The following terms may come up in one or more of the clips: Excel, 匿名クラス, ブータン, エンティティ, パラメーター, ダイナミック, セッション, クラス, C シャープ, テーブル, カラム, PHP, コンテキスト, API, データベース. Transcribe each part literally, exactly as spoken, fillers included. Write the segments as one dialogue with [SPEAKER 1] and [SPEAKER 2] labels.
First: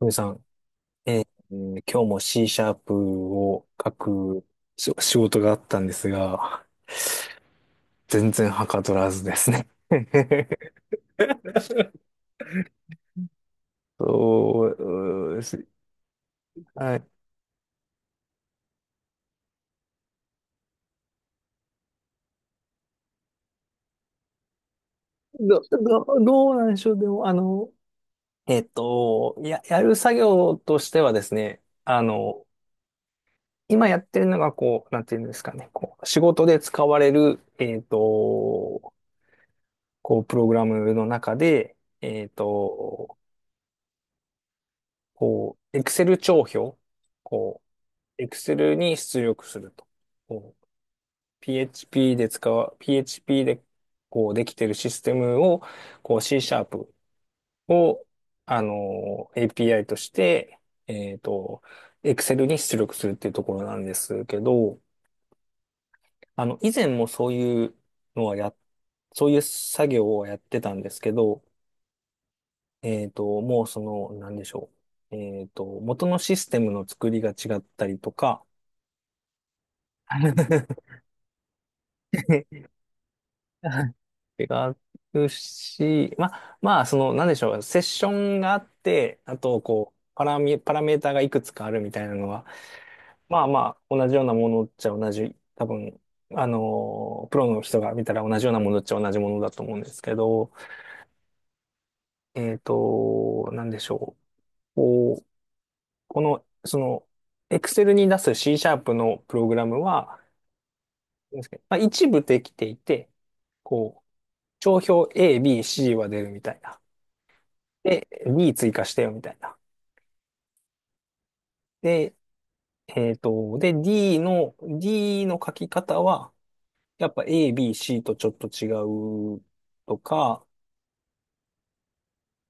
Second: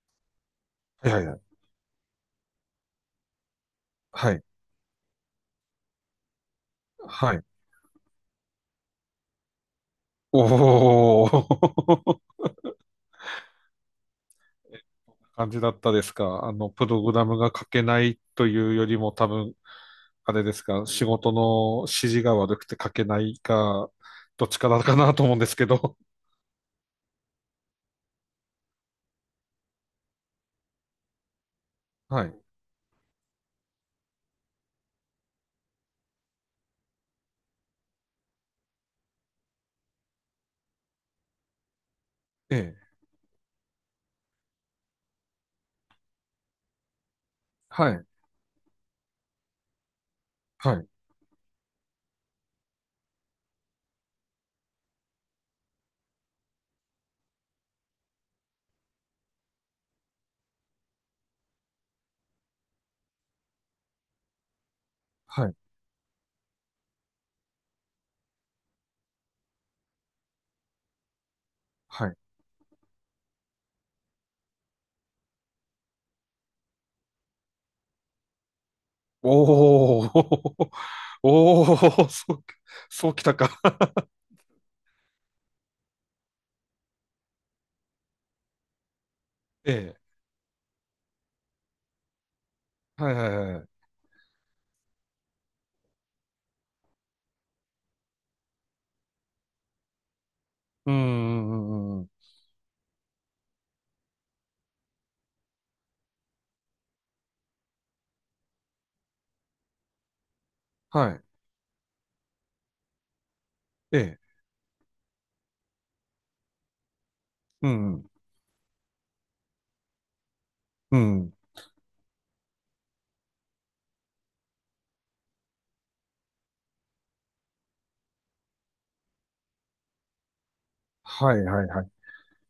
[SPEAKER 1] トミさん、
[SPEAKER 2] は
[SPEAKER 1] えー
[SPEAKER 2] いはい
[SPEAKER 1] 今日も C シャープを書
[SPEAKER 2] はい。は
[SPEAKER 1] く
[SPEAKER 2] い。
[SPEAKER 1] し仕事があったんですが、
[SPEAKER 2] はい。
[SPEAKER 1] 全然はかどらずですね。
[SPEAKER 2] お ー。
[SPEAKER 1] そ うで
[SPEAKER 2] 感じ
[SPEAKER 1] す、
[SPEAKER 2] だったですか。あの、プ
[SPEAKER 1] は
[SPEAKER 2] ロ
[SPEAKER 1] い。
[SPEAKER 2] グラムが書けないというよりも多分、あれですか、仕事の指示が悪くて書けないか、どっちからかなと思うんです
[SPEAKER 1] ど、
[SPEAKER 2] けど。
[SPEAKER 1] ど、どうなんでしょう。でも、あの、えっと、や、やる作業としてはですね、あ
[SPEAKER 2] はい。
[SPEAKER 1] の、今やってるのが、こう、なんていうんですかね、こう、仕事で使われる、えっと、こう、プログラムの中で、えっ
[SPEAKER 2] ええ。
[SPEAKER 1] と、こう、Excel 帳票、こ
[SPEAKER 2] はい。
[SPEAKER 1] う、Excel に出力すると。こう、
[SPEAKER 2] はい。
[SPEAKER 1] ピーエイチピー で使う、ピーエイチピー で、こう、できてるシステムを、こう、C シャープを、あの、エーピーアイ として、えっと、Excel に出力するっていうところなんですけど、
[SPEAKER 2] はい。
[SPEAKER 1] あの、以前もそういうのはや、そういう作業をやってたんですけど、
[SPEAKER 2] はい。
[SPEAKER 1] えっと、もうその、なんでしょう。えっと、元のシステムの作りが違ったりとか、
[SPEAKER 2] おー。おー。そう、そうきたか。
[SPEAKER 1] 違うし、まあ、まあ、その、なんでしょう、セッションがあって、あと、こ
[SPEAKER 2] え
[SPEAKER 1] う、
[SPEAKER 2] え。
[SPEAKER 1] パラミ、パラメーターがいくつかあるみたいなのは、
[SPEAKER 2] はいはい
[SPEAKER 1] ま
[SPEAKER 2] は
[SPEAKER 1] あま
[SPEAKER 2] い。う
[SPEAKER 1] あ、同じようなものっちゃ同じ、多分、あのー、プロの人が見たら同じようなものっちゃ同じものだと思うんですけど、
[SPEAKER 2] ーん。うんうんうん
[SPEAKER 1] えっと、なんでしょう、こう、この、その、Excel に出す C シャープのプログラムは、
[SPEAKER 2] はい。
[SPEAKER 1] なんですけど、まあ、一部できていて、
[SPEAKER 2] え
[SPEAKER 1] こう、
[SPEAKER 2] え。
[SPEAKER 1] 帳票 A、B、C は出るみたいな。
[SPEAKER 2] う
[SPEAKER 1] で、
[SPEAKER 2] ん。
[SPEAKER 1] D 追加してよみたいな。
[SPEAKER 2] うん。
[SPEAKER 1] で、えっと、で、D の、D の書き方は、やっぱ A、B、C とちょっと違うとか、
[SPEAKER 2] はいはいはい。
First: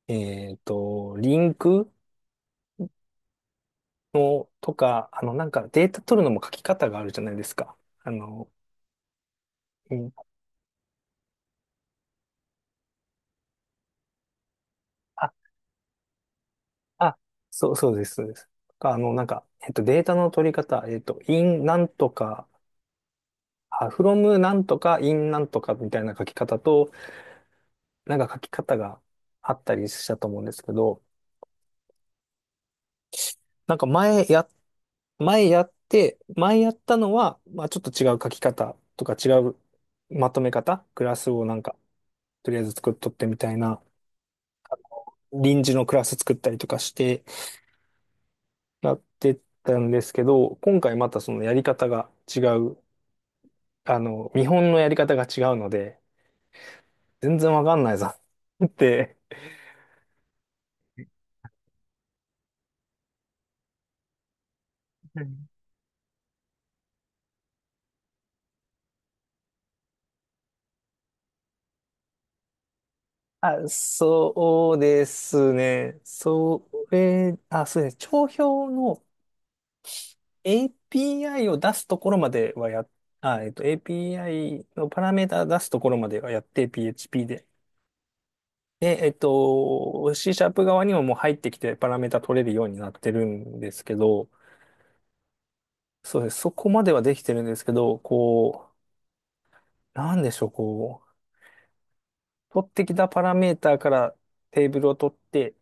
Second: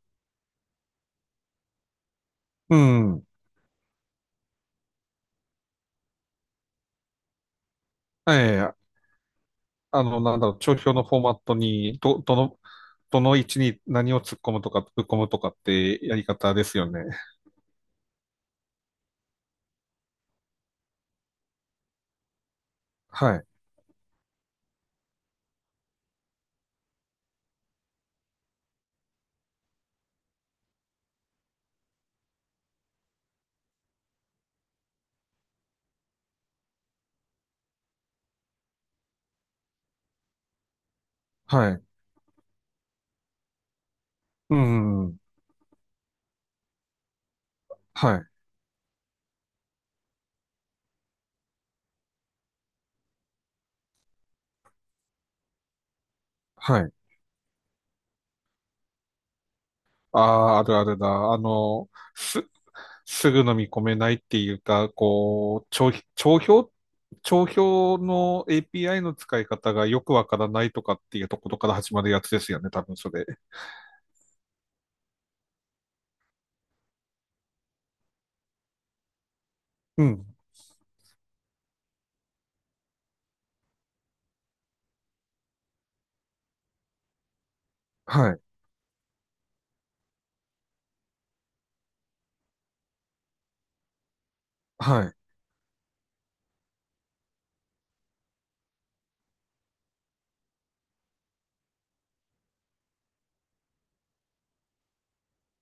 [SPEAKER 1] えっと、リンク
[SPEAKER 2] うん。
[SPEAKER 1] のとか、あの、なんかデータ取るのも書き方があるじゃないですか。あ
[SPEAKER 2] え
[SPEAKER 1] の、
[SPEAKER 2] え、
[SPEAKER 1] う
[SPEAKER 2] あ
[SPEAKER 1] ん
[SPEAKER 2] の、なんだろう、帳票のフォーマットに、ど、どの、どの位置に何を突っ込むとか、ぶっ込む
[SPEAKER 1] あ、
[SPEAKER 2] とかってやり方ですよね。
[SPEAKER 1] あ、そう、そうです、そうです。とか、あの、なんか、えっと、データの取り方、えっと、in なんとか、
[SPEAKER 2] はい、
[SPEAKER 1] あ、from なんとか、in なんとかみたいな書き方と、なんか書き方があったりしたと思うんですけど、なんか前や、前やって、前やったのは、まあちょっと違う書き方とか違うまとめ方、クラスをなん
[SPEAKER 2] は
[SPEAKER 1] か、
[SPEAKER 2] い、
[SPEAKER 1] とりあえず作っとってみたいな、
[SPEAKER 2] うん、
[SPEAKER 1] 臨時のクラス作ったりとかして
[SPEAKER 2] はい、
[SPEAKER 1] やってたんですけど、今回またそのやり方が違う、あの、見本のやり方が違うので、
[SPEAKER 2] はい。
[SPEAKER 1] 全然わかんないぞ って。
[SPEAKER 2] ああ、あるあるだ。あの、す、すぐ飲み込めないっていうか、こう、帳、帳票、帳票の エーピーアイ の使い方がよくわからないとかっていうところから始まるやつですよね、多分それ。
[SPEAKER 1] あ、そうですね。それ、あ、そうですね。帳票の
[SPEAKER 2] うん、
[SPEAKER 1] エーピーアイ を出すところまではや、あ、えっと、エーピーアイ のパラメータ出すところまではやって ピーエイチピー で。
[SPEAKER 2] はい、
[SPEAKER 1] で、えっと、C シャープ側にももう入ってきてパラメータ取れるようになってるんですけど、
[SPEAKER 2] はい、
[SPEAKER 1] そうです。そこまではできてるんですけど、こう、なんでしょう、こう、取ってきたパラメータからテーブルを取って、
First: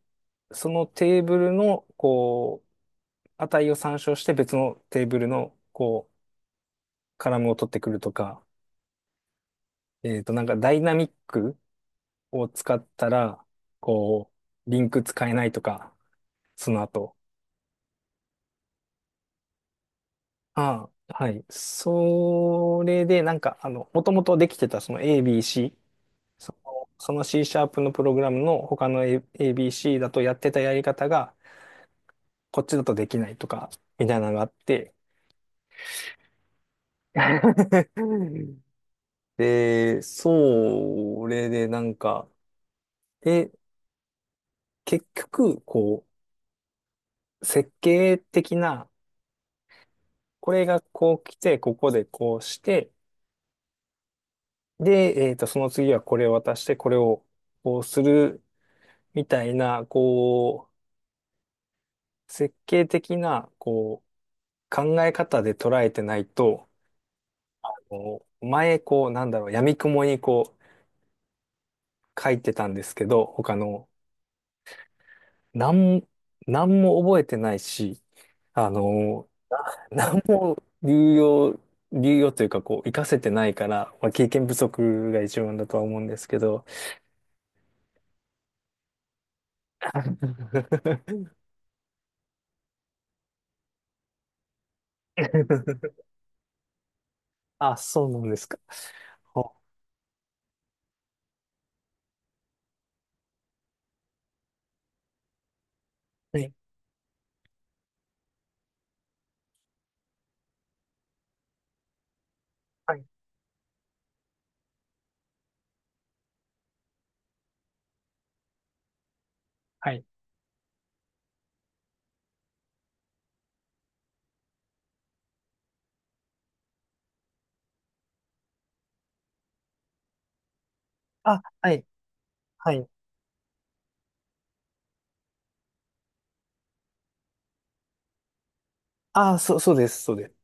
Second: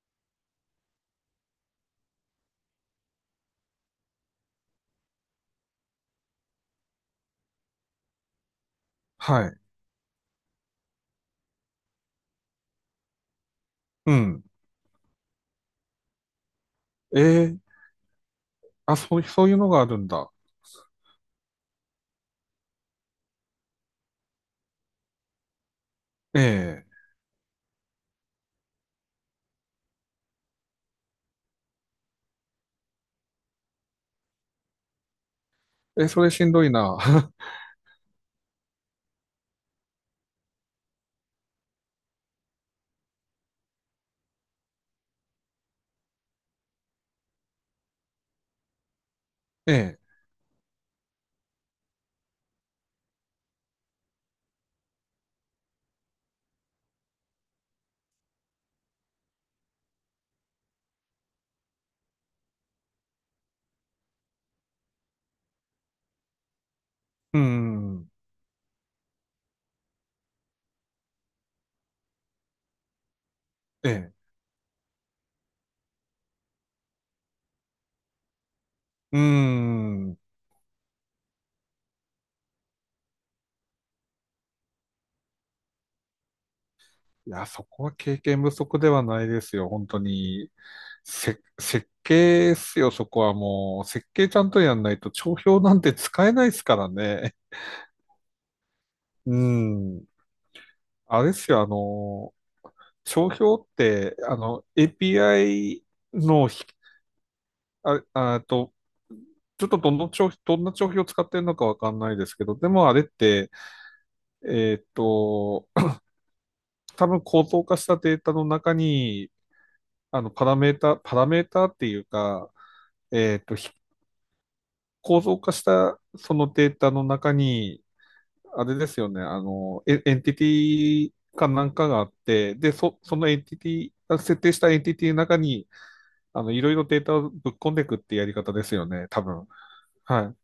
[SPEAKER 1] そのテーブルの、こう、値を参照して別のテーブルの、こう、カラムを取ってくるとか、
[SPEAKER 2] はい、
[SPEAKER 1] えっと、なんかダイナミックを使ったら、
[SPEAKER 2] う
[SPEAKER 1] こ
[SPEAKER 2] ん。
[SPEAKER 1] う、リンク使えないとか、その後。
[SPEAKER 2] ええ、あ、そう、そういうのがあるんだ。
[SPEAKER 1] ああ、はい。それで、なんか、あの、もともとできてたその エービーシー、その、
[SPEAKER 2] え
[SPEAKER 1] その C シャープのプログラムの他の A- エービーシー だとやってたやり方が、こっちだとできないとか、みたいなのがあって、
[SPEAKER 2] え。え、それしんどいな。
[SPEAKER 1] で、それでなんか、え、結局、こう、設計的な、
[SPEAKER 2] ええ。
[SPEAKER 1] これがこう来て、ここでこうして、で、えっと、その次はこれを渡して、これをこうする、みたいな、こう、設計的な、こう、考え方で捉えてないと、
[SPEAKER 2] うん。
[SPEAKER 1] こう前、こう、なんだろう、闇雲にこう、書いてたんですけど、他の、
[SPEAKER 2] ええ。
[SPEAKER 1] なん、なんも覚えてないし、あ
[SPEAKER 2] う
[SPEAKER 1] の、
[SPEAKER 2] ん。
[SPEAKER 1] 何も流用、流用というか、こう、活かせてないから、まあ、経験不足が一番だとは思うんですけど。
[SPEAKER 2] いや、そこは経験不足ではないですよ。本当に。せ、設計ですよ、そこはもう。設計ちゃんとやんないと、帳票なんて使えないですからね。
[SPEAKER 1] あ、そうなんですか。
[SPEAKER 2] う
[SPEAKER 1] ほ、
[SPEAKER 2] ん。あれですよ、あの、帳票って、あの、エーピーアイ
[SPEAKER 1] は
[SPEAKER 2] の
[SPEAKER 1] い。
[SPEAKER 2] ひ、あ、あと、ちょっとどの帳、どんな帳票を使ってるのかわかんないですけど、でもあ
[SPEAKER 1] は
[SPEAKER 2] れっ
[SPEAKER 1] い。
[SPEAKER 2] て、えーっと、多分構造化したデータの中に、
[SPEAKER 1] はい。
[SPEAKER 2] あの、パラメータ、パラメータっていうか、えっと、構造化したそのデータの中に、あれですよね、あの、エエンティティ
[SPEAKER 1] あ、
[SPEAKER 2] かな
[SPEAKER 1] は
[SPEAKER 2] ん
[SPEAKER 1] い。
[SPEAKER 2] かがあって、
[SPEAKER 1] は
[SPEAKER 2] で、
[SPEAKER 1] い。
[SPEAKER 2] そ、そのエンティティ、設定したエンティティの中に、あの、いろいろデータをぶっ込んでいくってやり方ですよね、多
[SPEAKER 1] あ、
[SPEAKER 2] 分。
[SPEAKER 1] そう、そうです。そうで
[SPEAKER 2] は
[SPEAKER 1] す。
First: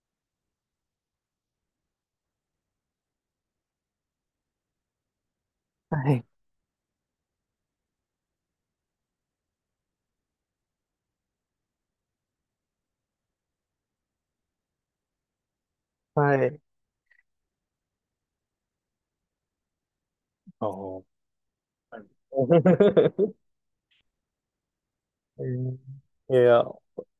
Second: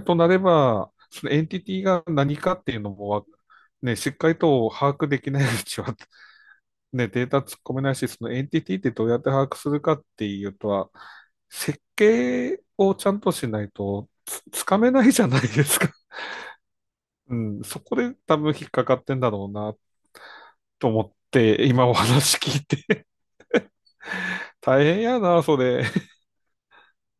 [SPEAKER 2] い。となれば、そのエンティティが何かっていうのもね、しっかりと把握できないうちは
[SPEAKER 1] はい。
[SPEAKER 2] ね、データ突っ込めないし、そのエンティティってどうやって把握するかっていうとは、設計をちゃんとしないとつ、つかめないじゃないですか。
[SPEAKER 1] はい。
[SPEAKER 2] うん、そこで多分引っかかってんだろうな、
[SPEAKER 1] あ
[SPEAKER 2] と思
[SPEAKER 1] ー、
[SPEAKER 2] って、今お
[SPEAKER 1] はい。
[SPEAKER 2] 話聞いて 大変や
[SPEAKER 1] え
[SPEAKER 2] な、そ
[SPEAKER 1] ー、
[SPEAKER 2] れ。
[SPEAKER 1] いや、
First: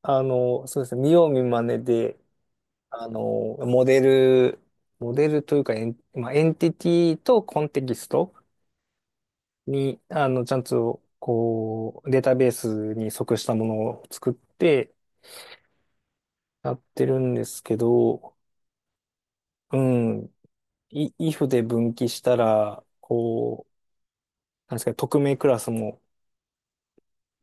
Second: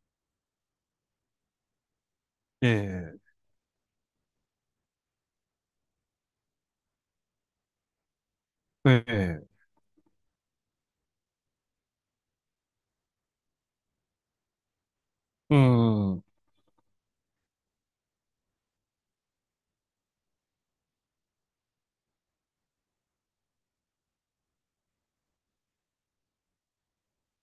[SPEAKER 1] あの、そうですね。見よう見まねで、あ
[SPEAKER 2] え
[SPEAKER 1] の、モデル、モデルというか、エン、まあ、エンティティとコンテキスト
[SPEAKER 2] え、ええ、
[SPEAKER 1] に、あの、ちゃんと、こう、データベースに即したものを作って
[SPEAKER 2] うん、は
[SPEAKER 1] やってるんですけど、うん、い if で分岐したら、こう、なんですか、匿名クラスも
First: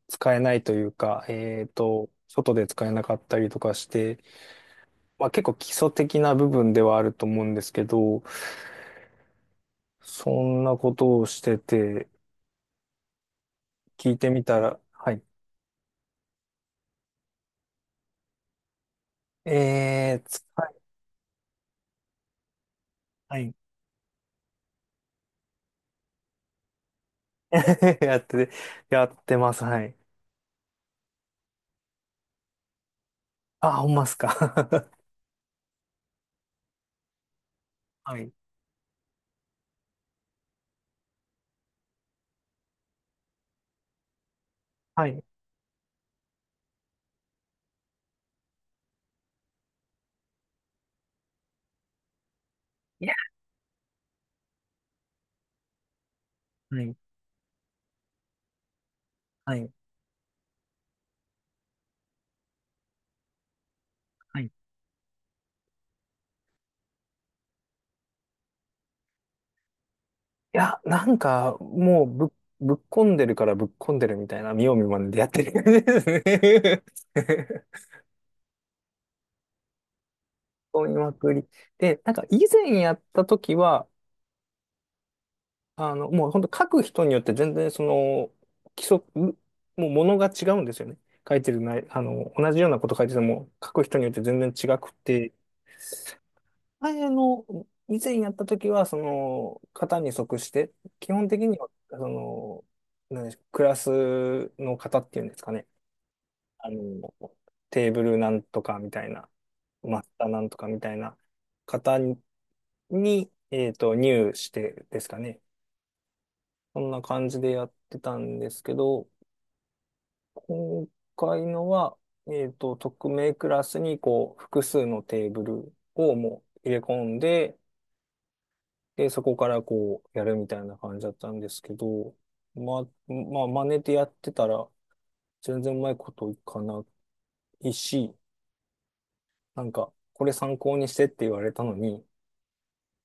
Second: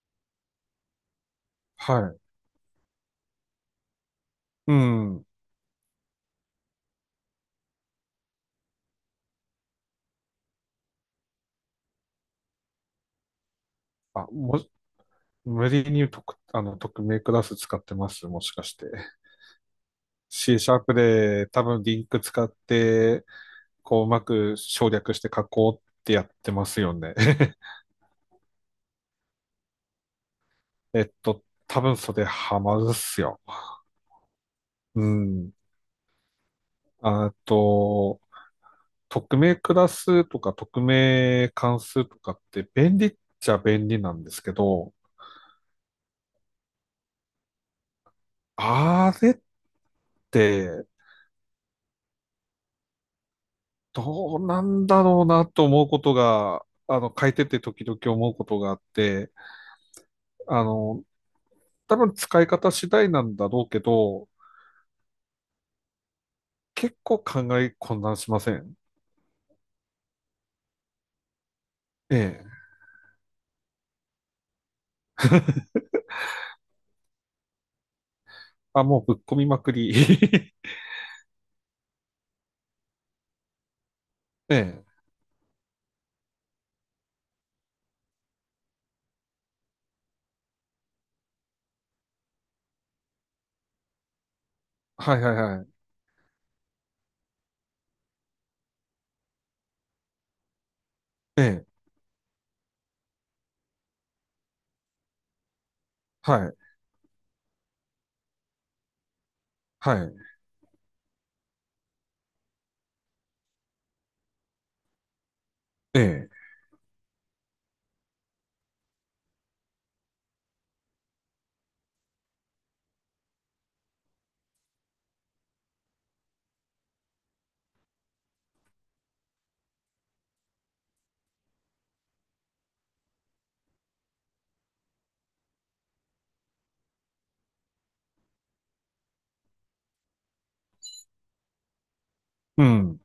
[SPEAKER 1] 使えないというか、えっと、
[SPEAKER 2] い、
[SPEAKER 1] 外で使えなかったりとかして、
[SPEAKER 2] うん。
[SPEAKER 1] まあ結構基礎的な部分ではあると思うんですけど、そんなことをしてて、聞い
[SPEAKER 2] あ、
[SPEAKER 1] てみた
[SPEAKER 2] も、
[SPEAKER 1] ら、はい。
[SPEAKER 2] 無理に特、あの、匿名クラス使ってます、もしかして。
[SPEAKER 1] えー、使
[SPEAKER 2] C シャー
[SPEAKER 1] え、
[SPEAKER 2] プで多分リンク使って、
[SPEAKER 1] はい。
[SPEAKER 2] こう、うまく省略して書こうってやってますよね。
[SPEAKER 1] やって、やってます、はい。
[SPEAKER 2] えっと、多分それハマるっすよ。
[SPEAKER 1] あ、ほんますか。
[SPEAKER 2] う ん。あ
[SPEAKER 1] は
[SPEAKER 2] と、
[SPEAKER 1] い。
[SPEAKER 2] 匿名クラスとか匿名関数とかって便利っちゃ便利なんですけど、
[SPEAKER 1] はい。
[SPEAKER 2] あれって
[SPEAKER 1] いや、
[SPEAKER 2] どうなんだろうなと思うことが、
[SPEAKER 1] はい。
[SPEAKER 2] あの、書いてて時々思うことがあって、
[SPEAKER 1] はい。
[SPEAKER 2] あの、多分使い方次第なんだろうけど、
[SPEAKER 1] はい。い
[SPEAKER 2] 結構考え混乱しません。
[SPEAKER 1] や、なんか、もう
[SPEAKER 2] え
[SPEAKER 1] ぶっ、
[SPEAKER 2] え。
[SPEAKER 1] ぶっこんでるからぶっこんでるみたいな、見よう見まねでやってる感じですね。
[SPEAKER 2] あ、もうぶっ込みまくり。
[SPEAKER 1] こみまくり。で、なんか以前やった時は、
[SPEAKER 2] ええ。
[SPEAKER 1] あの、もう本当書く人によって全然その、規則、もうものが違うんですよね。書いてるない、あの、同じようなこと書いてても、書く人によって全然違く
[SPEAKER 2] はい
[SPEAKER 1] て、
[SPEAKER 2] はいはい。
[SPEAKER 1] 前の、以前やった時は、その、型に即して、基本
[SPEAKER 2] え
[SPEAKER 1] 的に
[SPEAKER 2] え。
[SPEAKER 1] は、その、何でしょう、クラスの型っていうんですかね。
[SPEAKER 2] はい。
[SPEAKER 1] あの、テーブルなんとかみたいな、
[SPEAKER 2] は
[SPEAKER 1] マス
[SPEAKER 2] い。
[SPEAKER 1] ターなんとかみたいな型に、に、えっと、入してですかね。
[SPEAKER 2] ええ。
[SPEAKER 1] そんな感じでやってたんですけど、今回のは、えっと、匿名クラスに、こう、複数のテーブルをもう入れ込んで、で、そこからこう、やるみたいな感じだったんですけど、まあ、まあ、真似てやってたら、全然うまいこといかないし、なんか、これ参考にしてって言われたのに、
[SPEAKER 2] うん。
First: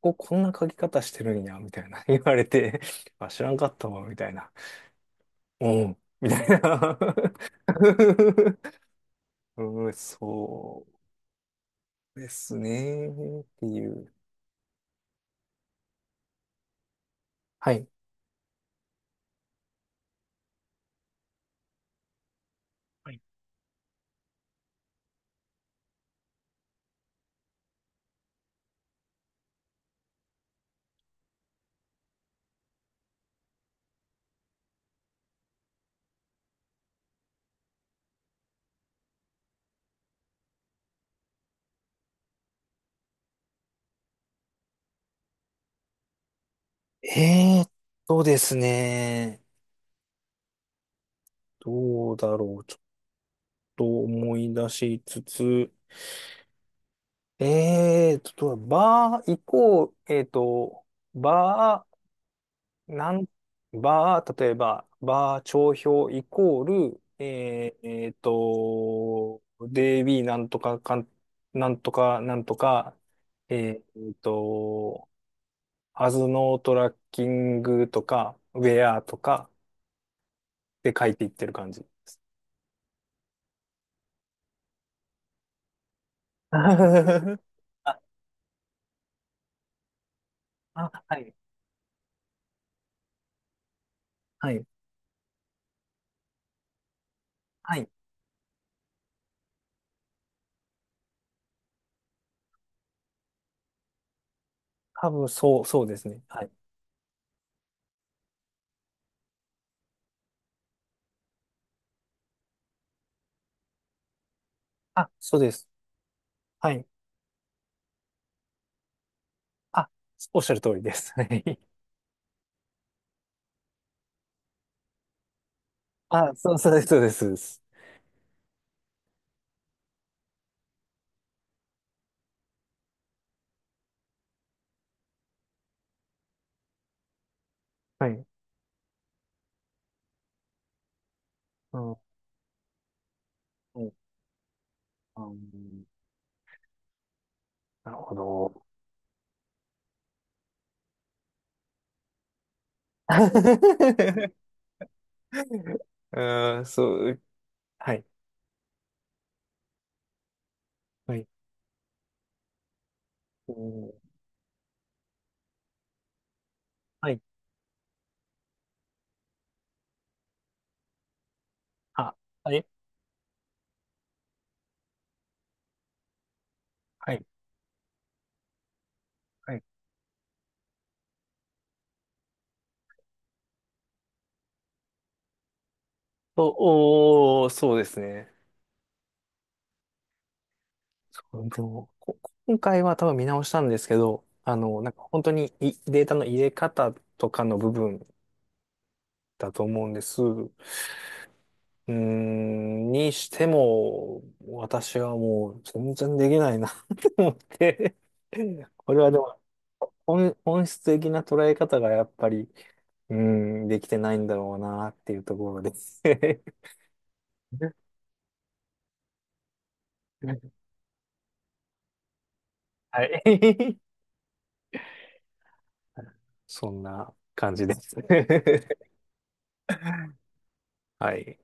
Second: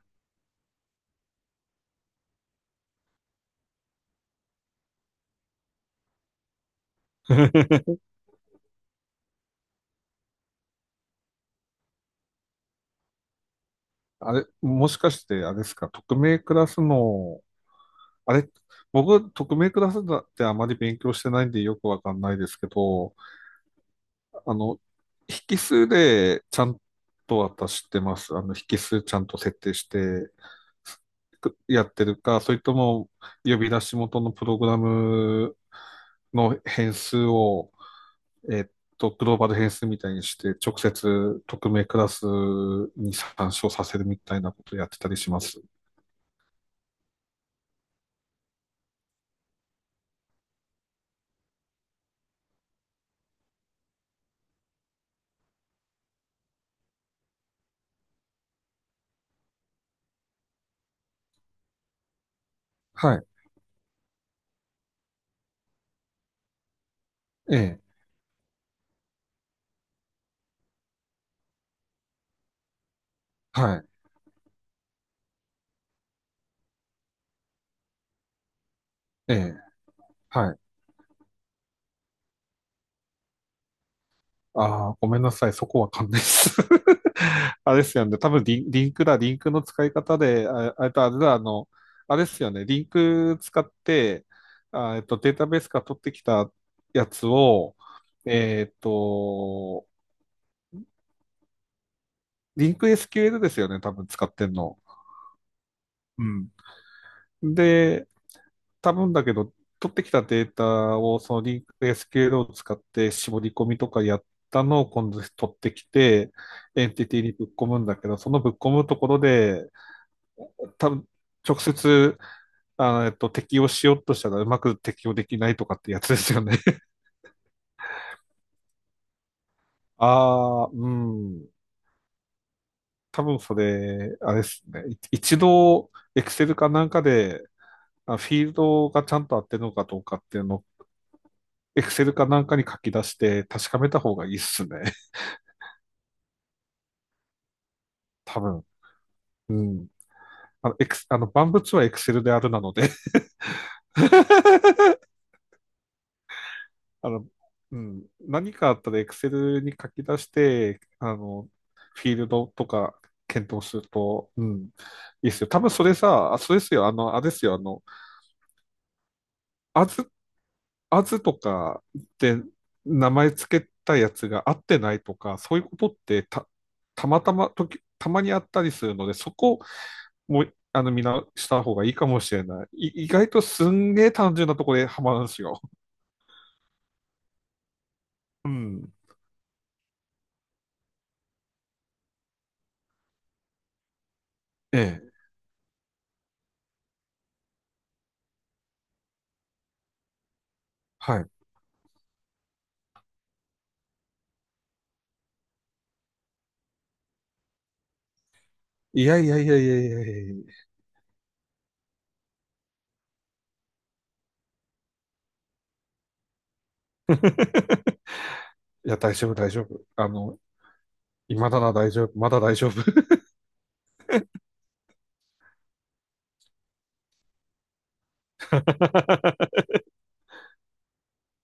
[SPEAKER 1] こここんな書き方してるんや、みたいな 言われて、あ、知らんかったわ、みたいな。うん、みたいな。 うん、そうですね、っていう。
[SPEAKER 2] あれ、もしかして、あれですか、匿名クラスの、
[SPEAKER 1] はい。
[SPEAKER 2] あれ、僕、匿名クラスだってあまり勉強してないんでよくわかんないですけ
[SPEAKER 1] は
[SPEAKER 2] ど、
[SPEAKER 1] い。
[SPEAKER 2] あの、引数でちゃんと私知ってます。あの、引数ちゃんと設定してくやってるか、それとも呼び出し元のプログラムの変数をえっと、グローバル変数みたいにして、直接匿名クラスに参照させるみたいなことやってたりします。
[SPEAKER 1] えーっとですね、どうだろう。ちと思い出しつつ、えーと、バー行こう、えーと、バー、な
[SPEAKER 2] は
[SPEAKER 1] ん、
[SPEAKER 2] い。
[SPEAKER 1] バー、例えば、バー帳票イコール、
[SPEAKER 2] え
[SPEAKER 1] え
[SPEAKER 2] え。
[SPEAKER 1] ー、えーと、デイビーなんとかかん、なんとか、なんとか、え
[SPEAKER 2] は
[SPEAKER 1] ーと、アズノートラッキングとか、ウェアと
[SPEAKER 2] い。え
[SPEAKER 1] か
[SPEAKER 2] え。はい。
[SPEAKER 1] で書いていってる感じ。
[SPEAKER 2] ああ、ごめんなさい。そこわかんないです。あれで
[SPEAKER 1] あ、
[SPEAKER 2] すよね。多分リン、リンクだ。リンクの使い方で、ああれと
[SPEAKER 1] あ、
[SPEAKER 2] あ
[SPEAKER 1] は
[SPEAKER 2] れ
[SPEAKER 1] い、
[SPEAKER 2] だ、あの、あれですよね。リンク使って、
[SPEAKER 1] はい、
[SPEAKER 2] あ、えっと、データベースから取ってきたやつを、
[SPEAKER 1] はい。
[SPEAKER 2] えっと、リンク エスキューエル ですよね。多分使ってんの。
[SPEAKER 1] 多分そう、そうですね。
[SPEAKER 2] う
[SPEAKER 1] は
[SPEAKER 2] ん。
[SPEAKER 1] い。
[SPEAKER 2] で、多分だけど、取ってきたデータをそのリンクエスケーエルを使って絞り込みとかやったのを今
[SPEAKER 1] あ、
[SPEAKER 2] 度
[SPEAKER 1] そうで
[SPEAKER 2] 取っ
[SPEAKER 1] す。
[SPEAKER 2] てきて、
[SPEAKER 1] は
[SPEAKER 2] エ
[SPEAKER 1] い。
[SPEAKER 2] ンティティにぶっ込むんだけど、そのぶっ込むところで、
[SPEAKER 1] あ、おっしゃる通り
[SPEAKER 2] 多
[SPEAKER 1] で
[SPEAKER 2] 分
[SPEAKER 1] す。は
[SPEAKER 2] 直
[SPEAKER 1] い。
[SPEAKER 2] 接、あの、えっと、適用しようとしたらうまく適用できないとかってやつ です
[SPEAKER 1] あ、
[SPEAKER 2] よ
[SPEAKER 1] そ
[SPEAKER 2] ね。
[SPEAKER 1] う、そうです、そうです。そうです、
[SPEAKER 2] ああ、うん。多分それ、あれですね。い一度、Excel かなんかで、
[SPEAKER 1] は
[SPEAKER 2] あ
[SPEAKER 1] い。
[SPEAKER 2] フィールドがちゃんと合ってるのかどうかっていうのを、
[SPEAKER 1] うん。
[SPEAKER 2] Excel かなんかに書き出して確か
[SPEAKER 1] う
[SPEAKER 2] め
[SPEAKER 1] ん、
[SPEAKER 2] た方がいいっすね。
[SPEAKER 1] あのなるほ
[SPEAKER 2] 多
[SPEAKER 1] ど。
[SPEAKER 2] 分。うん。あの、エクス、あの、万物はエクセルであるなので
[SPEAKER 1] うん、そ
[SPEAKER 2] あ
[SPEAKER 1] う。
[SPEAKER 2] の、う
[SPEAKER 1] はい。
[SPEAKER 2] ん。何かあったらエクセルに書き出して、あ
[SPEAKER 1] はい。
[SPEAKER 2] の、フィールドとか
[SPEAKER 1] う
[SPEAKER 2] 検討する
[SPEAKER 1] ん、
[SPEAKER 2] と、うん。いいっすよ。多分それさ、あそうですよ。あ
[SPEAKER 1] は
[SPEAKER 2] の、
[SPEAKER 1] い。
[SPEAKER 2] あれですよ。あの、アズ、アズとか
[SPEAKER 1] あ、
[SPEAKER 2] で
[SPEAKER 1] はい。
[SPEAKER 2] 名前つけたやつが合ってないとか、そういうことってた、た
[SPEAKER 1] は
[SPEAKER 2] ま
[SPEAKER 1] い。
[SPEAKER 2] たま時、たまにあったりするので、そ
[SPEAKER 1] は
[SPEAKER 2] こ
[SPEAKER 1] い。
[SPEAKER 2] もう、あの、みんなした方がいいかもしれない。い、意外とすんげえ単純なところでハマるんですよ。
[SPEAKER 1] お、おー、そうですね。
[SPEAKER 2] うん。
[SPEAKER 1] そうでも、こ今回は多分見直したんですけど、あ
[SPEAKER 2] え
[SPEAKER 1] の、なんか
[SPEAKER 2] え。
[SPEAKER 1] 本当に、いデータの入れ方とかの部分だと思うんです。
[SPEAKER 2] はい。
[SPEAKER 1] うーん、にしても、私はもう全然できないな って思って。これ
[SPEAKER 2] い
[SPEAKER 1] はで
[SPEAKER 2] やいや
[SPEAKER 1] も
[SPEAKER 2] いやいやいやいやい
[SPEAKER 1] 本、
[SPEAKER 2] や。
[SPEAKER 1] 本質的な捉え方がやっぱり、うーん、できてないんだろうなっていうところです。
[SPEAKER 2] いや、大丈夫、大丈夫。あの、今だな、大丈夫。まだ大丈夫。
[SPEAKER 1] はい。そんな感じです。はい。